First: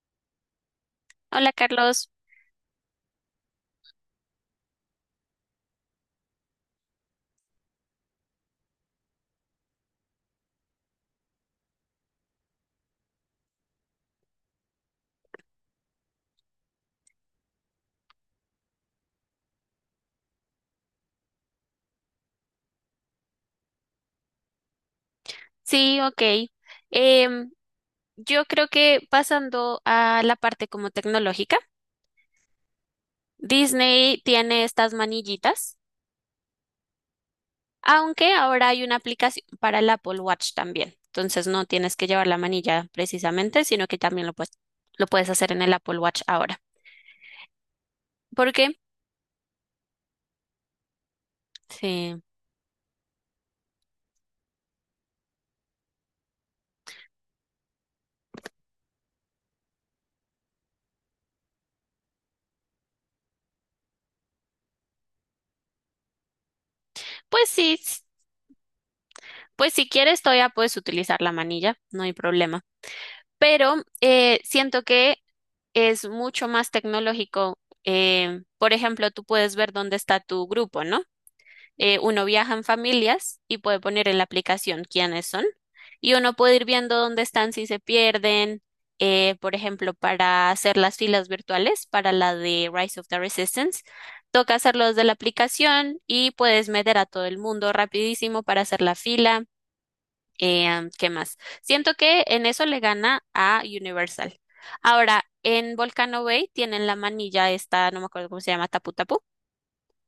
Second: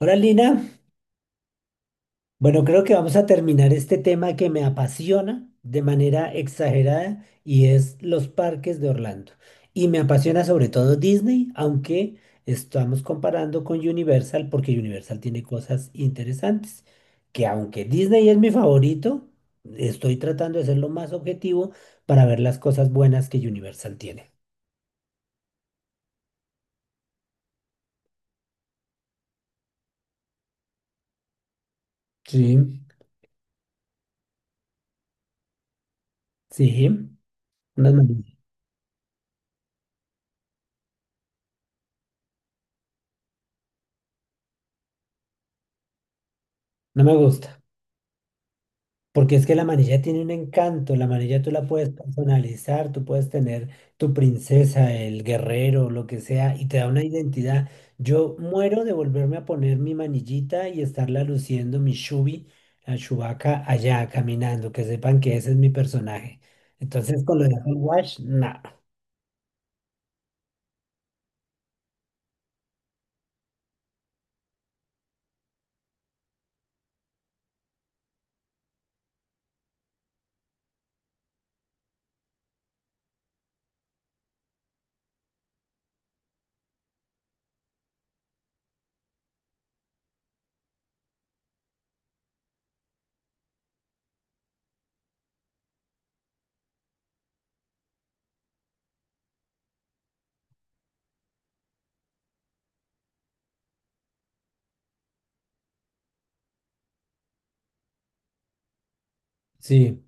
Hola Lina, Hola Carlos, bueno creo que vamos a terminar este tema que me apasiona de manera exagerada y es los parques de Orlando. Y me apasiona sobre todo Disney, aunque estamos comparando con Universal porque Universal tiene cosas interesantes, que aunque Disney es mi favorito, estoy tratando de ser lo más objetivo para ver las cosas buenas que Universal tiene. sí, ok. Em, yo creo que pasando a la parte como tecnológica, Sí, Disney tiene estas manillitas, sí, no, aunque ahora hay una aplicación para el Apple Watch también. Entonces no tienes que llevar la manilla precisamente, sino que también lo puedes hacer en el Apple Watch ahora. no me gusta. ¿Por qué? Porque es que la manilla tiene un encanto, la manilla tú la puedes Sí. personalizar, tú puedes tener tu princesa, el guerrero, lo que sea, y te da una identidad. Yo muero de volverme a poner mi manillita y estarla luciendo, mi Shubi, la Chewbacca, allá caminando, que sepan que ese es mi personaje. Entonces, con lo Pues de sí, Apple Watch, nada. pues si quieres todavía puedes utilizar la manilla, no hay problema. Pero siento que es mucho más tecnológico. Por ejemplo, tú puedes ver dónde está tu grupo, ¿no? Uno viaja en familias y puede poner en la aplicación quiénes son y uno puede ir viendo dónde están si se pierden. Por ejemplo, para hacer las filas virtuales, para la de Rise of the Resistance, toca hacerlo desde la aplicación y puedes meter a todo el mundo rapidísimo para hacer la fila. ¿Qué más? Siento que en eso le gana a Universal. Ahora, en Volcano Bay tienen la manilla esta, no me acuerdo cómo se llama, tapu tapu. Sí.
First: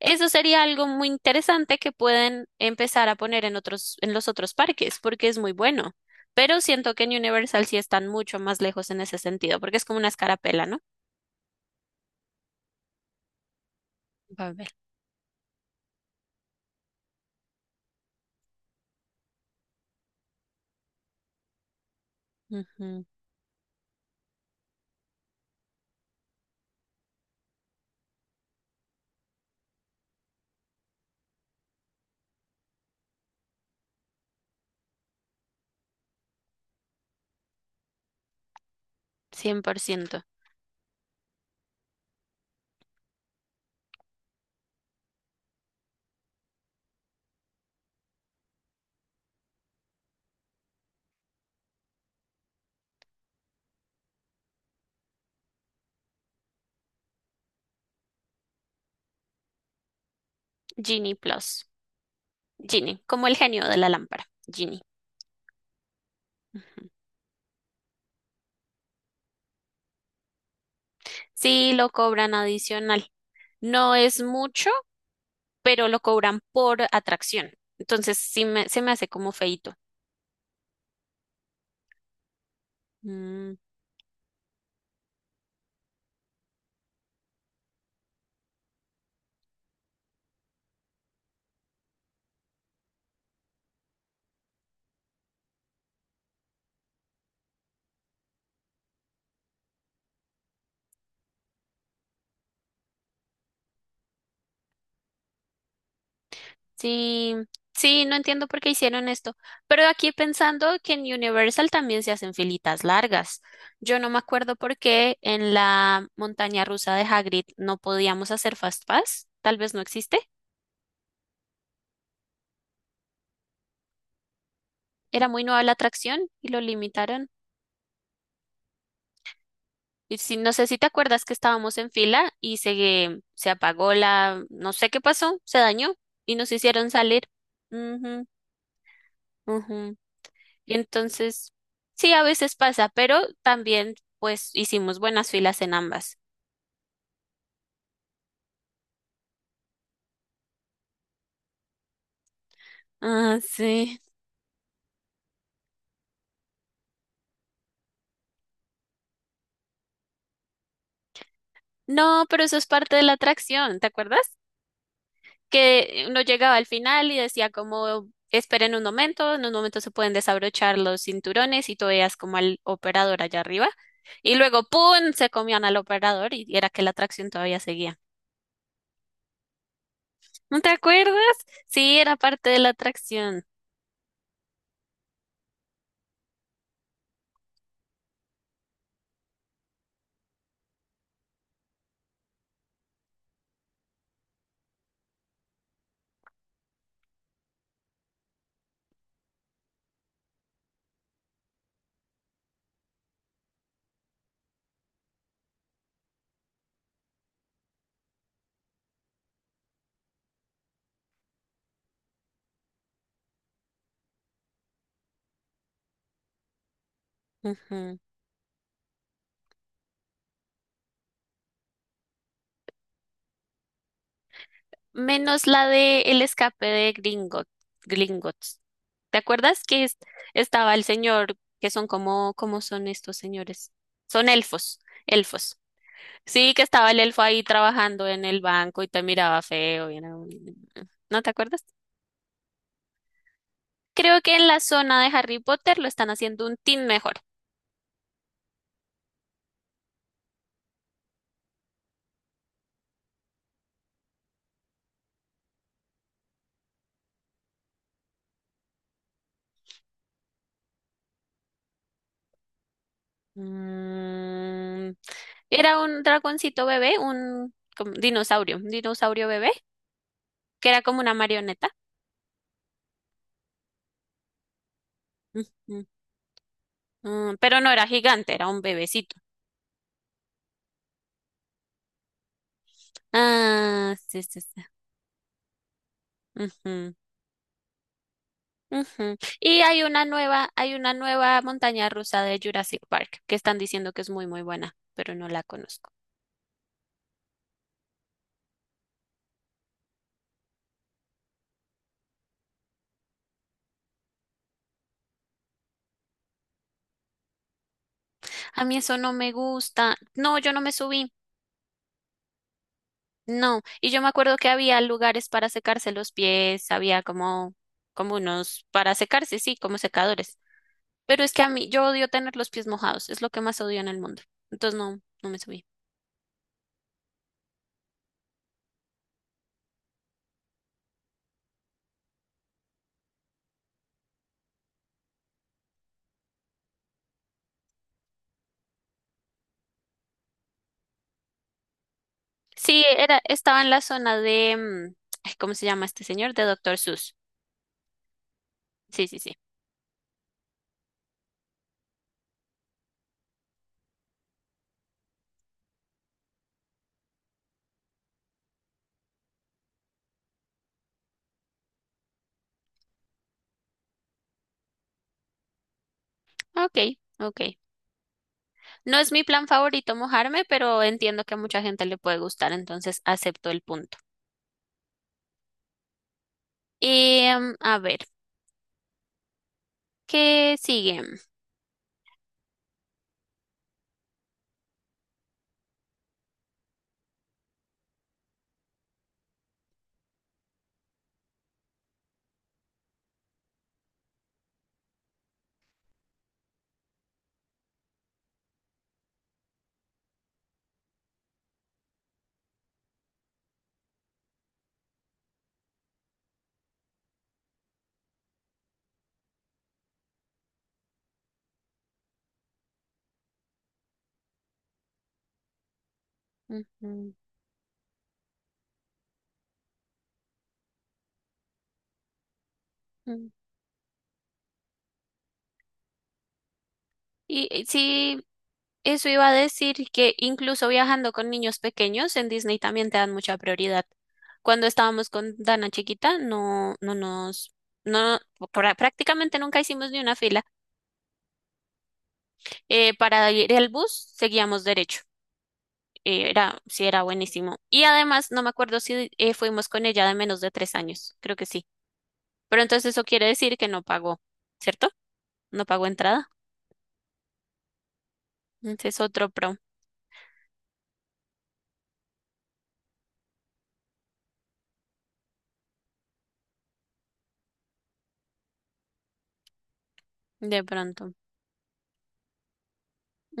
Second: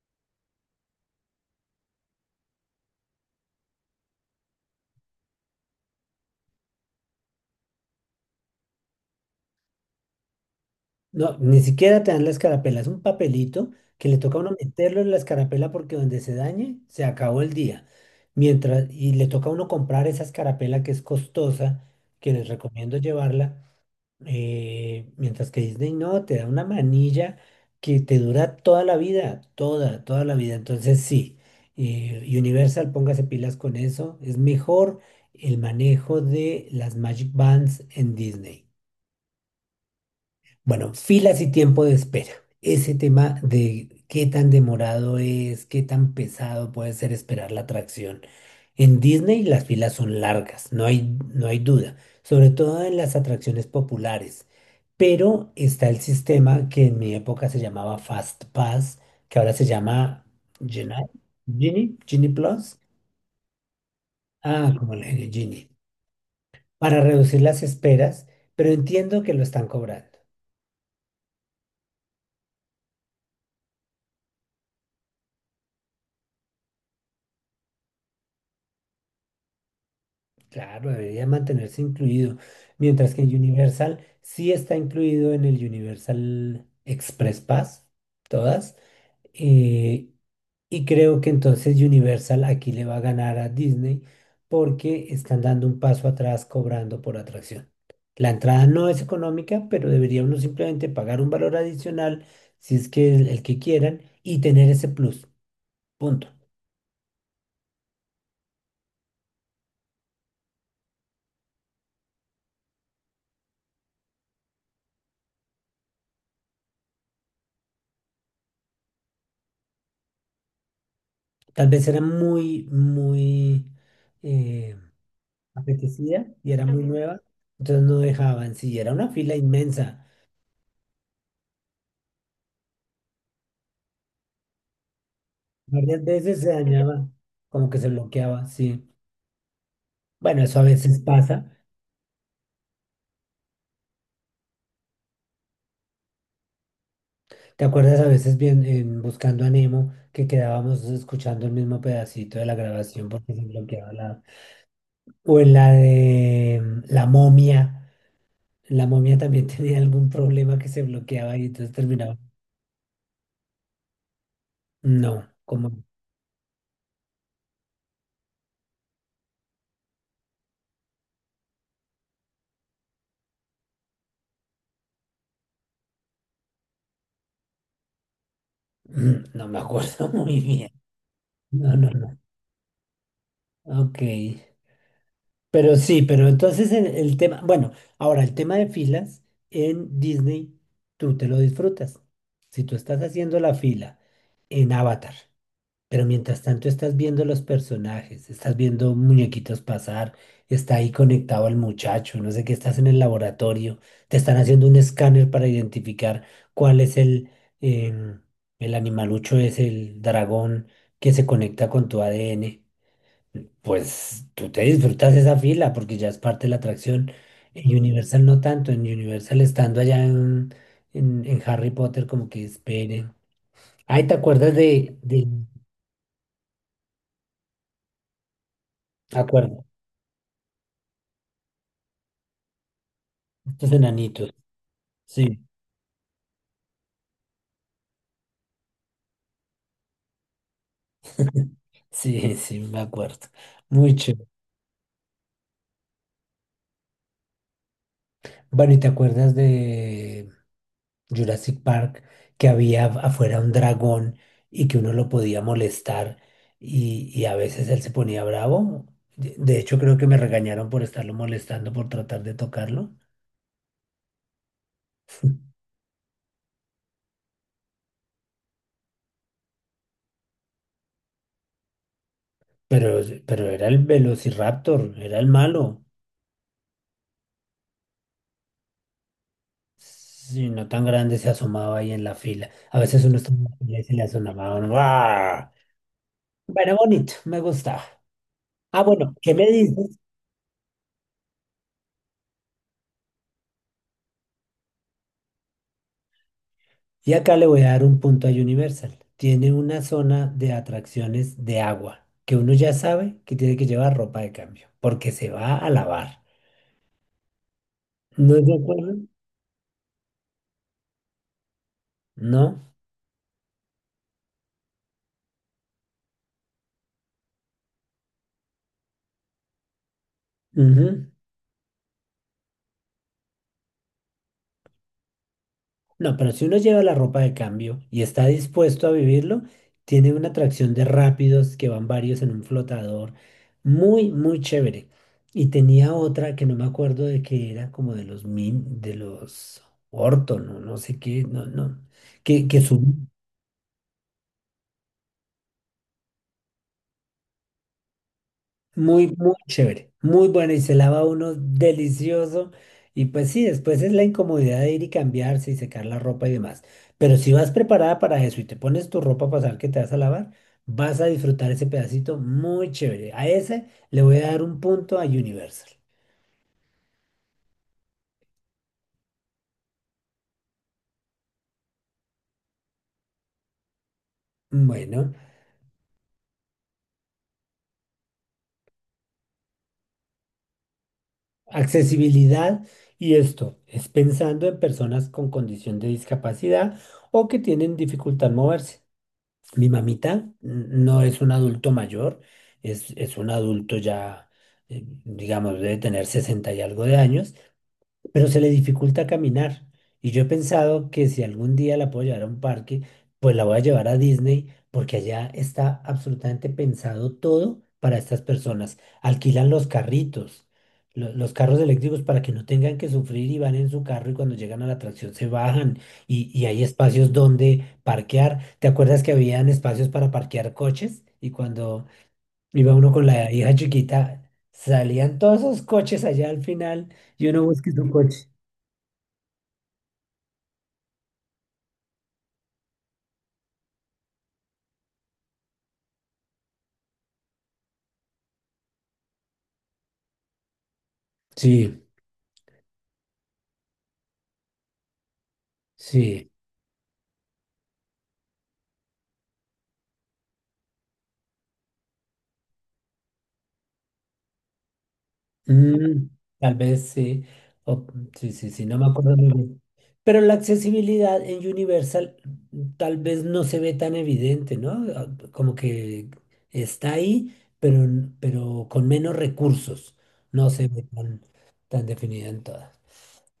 Eso sería algo muy interesante que pueden empezar a poner en otros, en los otros parques, porque es muy bueno. Pero siento que en Universal sí están mucho más lejos en ese sentido, porque es como una escarapela, ¿no? No, ni siquiera te dan la escarapela, es un papelito que le toca a Va a uno ver. meterlo en la escarapela porque donde se dañe, se acabó el día. Mientras, y le toca a uno comprar esa escarapela que es costosa, que les recomiendo Ujú, llevarla, mientras que Disney no, te da una manilla que te dura toda la vida, toda, toda la vida. Entonces sí, Universal, póngase pilas con eso, es mejor el manejo de las Magic Bands en Disney. 100%. Bueno, filas y tiempo de espera. Ese tema de qué tan demorado es, qué tan pesado puede ser esperar la atracción. En Disney las filas son largas, no hay duda, sobre todo en las atracciones populares. Pero está el sistema que en mi época se llamaba Fast Pass, que ahora se llama Genie, Genie Plus. Genie Plus. Genie, como el genio de la lámpara. Ah, Genie. como le dije, Genie. Ujú. Para reducir las esperas, pero entiendo que lo están cobrando. Sí, lo cobran adicional. No es mucho, pero lo cobran por atracción. Entonces sí se me hace como feíto. Claro, debería mantenerse incluido, mientras que Mm, Universal sí está incluido en el Universal Express Pass, todas, eh, y creo que entonces Universal aquí le va a ganar a Disney porque están dando un paso atrás cobrando por atracción. La entrada no es económica, pero debería uno simplemente pagar un valor adicional si es que el que quieran y tener ese plus, punto. sí, sí, no entiendo por qué hicieron esto. Pero aquí pensando que en Universal también se hacen filitas largas. Yo no me acuerdo por qué en la montaña rusa de Hagrid no podíamos hacer Fast Pass. Tal vez no existe. Tal vez era muy, muy... eh, Era muy nueva la atracción apetecía y y lo era muy Ujú. Nueva, limitaron. entonces no dejaban, sí, era una fila inmensa. Y si, no sé si te acuerdas que estábamos en fila y se apagó la, no sé qué pasó, se dañó Varias y veces se nos hicieron dañaba, salir. como que se Ujú, bloqueaba, sí. ujú. Bueno, eso a Y veces pasa. entonces, sí, a veces pasa, pero también pues hicimos buenas filas en ambas. ¿Te acuerdas a veces bien en Buscando a Nemo que quedábamos escuchando el mismo pedacito de la grabación porque Ah, se bloqueaba sí. la... O en la de la momia también tenía algún problema que se bloqueaba y entonces terminaba. No, pero eso es parte de la atracción, ¿te acuerdas? No, como... Que uno llegaba al final y decía como esperen un momento, en un momento se pueden desabrochar los cinturones y tú veías como al operador allá arriba. Y luego, ¡pum!, se comían al operador y era que la atracción todavía seguía. No me acuerdo muy ¿No bien. te acuerdas? No, no, Sí, era no. parte de la atracción. Ok. Pero sí, pero entonces el tema, bueno, ahora el tema de filas en Disney, tú te lo disfrutas. Si tú estás haciendo la fila en Avatar, pero mientras tanto estás viendo los personajes, estás viendo muñequitos pasar, está ahí conectado al muchacho, no sé qué, estás en el laboratorio, te están haciendo un escáner para identificar cuál es em, el animalucho, es el dragón que se conecta con tu ADN. Pues tú te disfrutas esa fila porque ya es parte de la atracción. En Ujú. Universal no tanto, en Universal estando allá en Harry Potter como que esperen. Ay, ¿te acuerdas de... Menos la de el escape de Gringot, Gringotts. ¿Te acuerdas Acuerdo, que estaba el señor, que son como, ¿cómo son estos estos señores? Son enanitos. elfos, Sí, elfos. Sí, que estaba el elfo ahí trabajando en el banco y te miraba feo. Y era. ¿No te acuerdas? sí, sí, me acuerdo. Muy Creo chévere. que en la zona de Harry Potter lo están haciendo un tin mejor. Bueno, ¿y te acuerdas de... Jurassic Park, que había afuera un dragón y que uno lo podía molestar y a veces él se ponía bravo. De hecho, creo que me regañaron por estarlo molestando, por tratar de tocarlo, Mm, era un dragoncito bebé, un como dinosaurio, un dinosaurio bebé, que era como una marioneta. Pero era el Velociraptor, era el malo. Ujú, mm, pero no era gigante, era un bebecito. Si no tan grande se asomaba ahí en la fila. A veces uno estaba en la fila y se Ah, le sí, sí, sí. asomaba. ¡Guau! Bueno, Ujú, bonito, me gustaba. Ah, bueno, ujú. ¿qué me Y dices? Hay una nueva montaña rusa de Jurassic Park que están diciendo que es muy, muy buena, pero no la conozco. Y acá le voy a dar un punto a Universal. Tiene una zona de atracciones de agua que uno ya sabe que tiene que llevar ropa de cambio porque se va a lavar. ¿No es de A mí acuerdo? eso no me gusta. No, yo no me subí. No. No. Y yo me acuerdo que había lugares para secarse los pies, había como, como unos para secarse, sí, como secadores. Ujú. Pero es que a mí, yo odio tener los pies mojados, es lo que más odio en el mundo. Entonces no, no me subí. No, pero si uno lleva la ropa de cambio y está dispuesto a vivirlo, tiene una atracción de rápidos que van varios en un flotador. Muy, muy chévere. Y tenía otra que no me acuerdo de que era como de los min, de los Orton, o no sé qué, no, no. Que Sí, subía. Estaba en la zona de, ay, ¿cómo se llama este señor? De Doctor Seuss. Sí, Muy, sí, sí. muy chévere, muy bueno y se lava uno delicioso. Y pues sí, después es la incomodidad de ir y cambiarse y secar la ropa y demás. Pero si vas preparada para eso y te pones tu ropa para saber que te vas a lavar, vas a disfrutar ese pedacito muy chévere. A ese le voy a dar un punto a Universal. Ok, ok. No es mi plan favorito mojarme, pero entiendo que a mucha gente le puede gustar, entonces acepto el punto. Bueno, Y, a ver, ¿qué sigue? accesibilidad y esto es pensando en personas con condición de discapacidad o que tienen dificultad en moverse. Mi mamita no es un adulto mayor, es un adulto ya, digamos, debe tener 60 y algo de años, pero se le dificulta caminar. Y yo he pensado que si algún día la puedo llevar a un parque, pues la voy a llevar a Disney, porque allá está absolutamente pensado todo para estas personas. Alquilan los carritos, los carros eléctricos para que no tengan que sufrir y van en su carro y cuando llegan a la atracción se bajan y hay espacios Ujú, donde parquear. ¿Te acuerdas que habían espacios para parquear coches? Y cuando iba uno con la ujú. hija chiquita, salían todos esos coches allá al final y uno Y busca su sí, coche. eso iba a decir que incluso viajando con niños pequeños en Disney también te dan mucha prioridad. Cuando estábamos con Dana chiquita, no, no nos, no, prácticamente nunca hicimos ni una fila. Sí, Para ir al bus seguíamos derecho. sí. Sí, era buenísimo. Y además, no me acuerdo si fuimos con ella de menos de 3 años, creo que sí. Pero entonces eso quiere decir que no pagó, ¿cierto? No pagó Mm, entrada. tal vez sí. O- sí, sí, sí, no me Ese es acuerdo otro muy pro, bien. Pero la accesibilidad en Universal tal vez no se ve tan evidente, ¿no? Ah, como que está ahí, pero, pero con menos recursos. No de se ve pronto. tan, tan definida en todas.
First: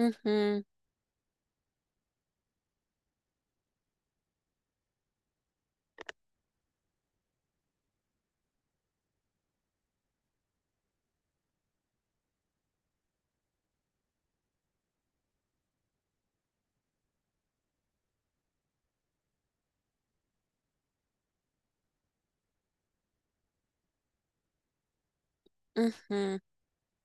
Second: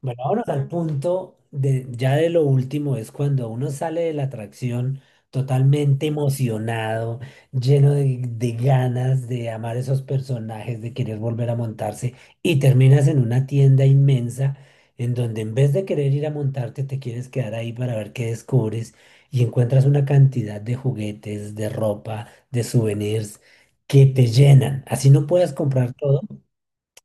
Bueno, vámonos al punto de, ya de lo último, es cuando uno sale de la atracción totalmente emocionado, lleno de ganas de amar esos personajes, de querer volver a montarse, y terminas en una tienda inmensa en donde en vez de querer ir a montarte, te quieres quedar ahí para ver qué descubres y encuentras una cantidad de juguetes, de ropa, de souvenirs que te llenan. Así no puedes comprar todo. Ujú.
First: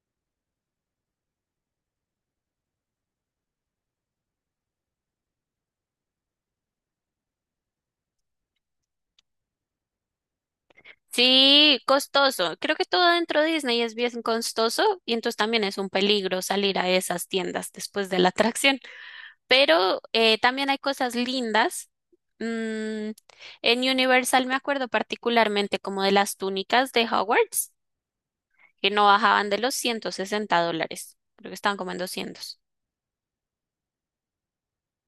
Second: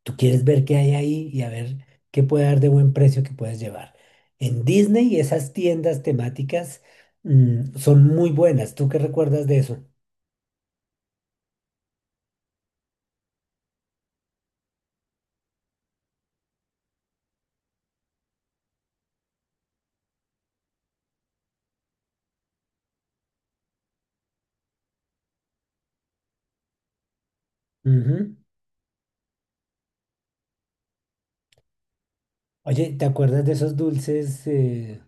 Tú quieres ver qué hay ahí y a ver qué puede dar de buen precio que puedes llevar. En Disney, esas tiendas temáticas son muy buenas. ¿Tú qué recuerdas de eso? Sí, costoso. Creo que todo dentro de Disney es bien costoso y entonces también es un peligro salir a esas tiendas después de la atracción. Pero también hay cosas lindas. Mm, en Universal me acuerdo particularmente como de las túnicas de Hogwarts, Ujú. que no bajaban de los $160. Creo que estaban como en 200. Oye, ¿te acuerdas de esos dulces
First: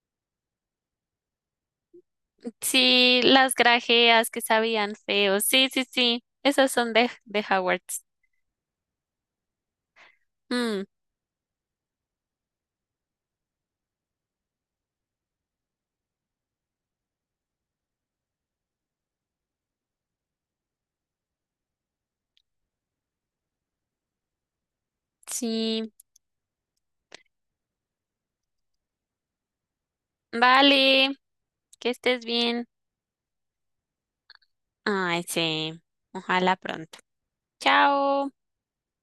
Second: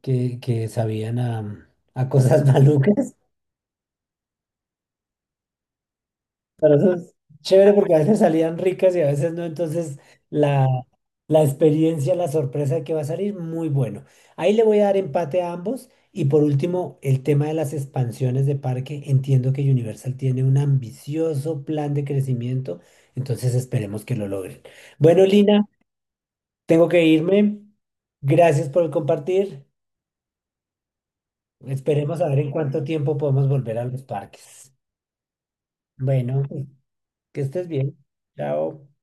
que sabían a cosas malucas? Sí, las grajeas que sabían feos. Sí, sí, sí. Esas Pero son eso de, es de chévere porque a Hogwarts. veces salían ricas y a veces no, entonces la, Mm, la experiencia, la sorpresa que va a salir, muy bueno. Ahí le voy a dar empate a ambos. Y por último, el tema de las expansiones de parque. Entiendo que Universal tiene un ambicioso plan de crecimiento, entonces esperemos que lo logren. Bueno, Lina, sí. tengo que irme. Gracias por el compartir. Vale. Que Esperemos estés a ver en bien. cuánto tiempo podemos volver a los parques. Ay, sí. Bueno, Ojalá pronto. que estés bien. Chao. Chao.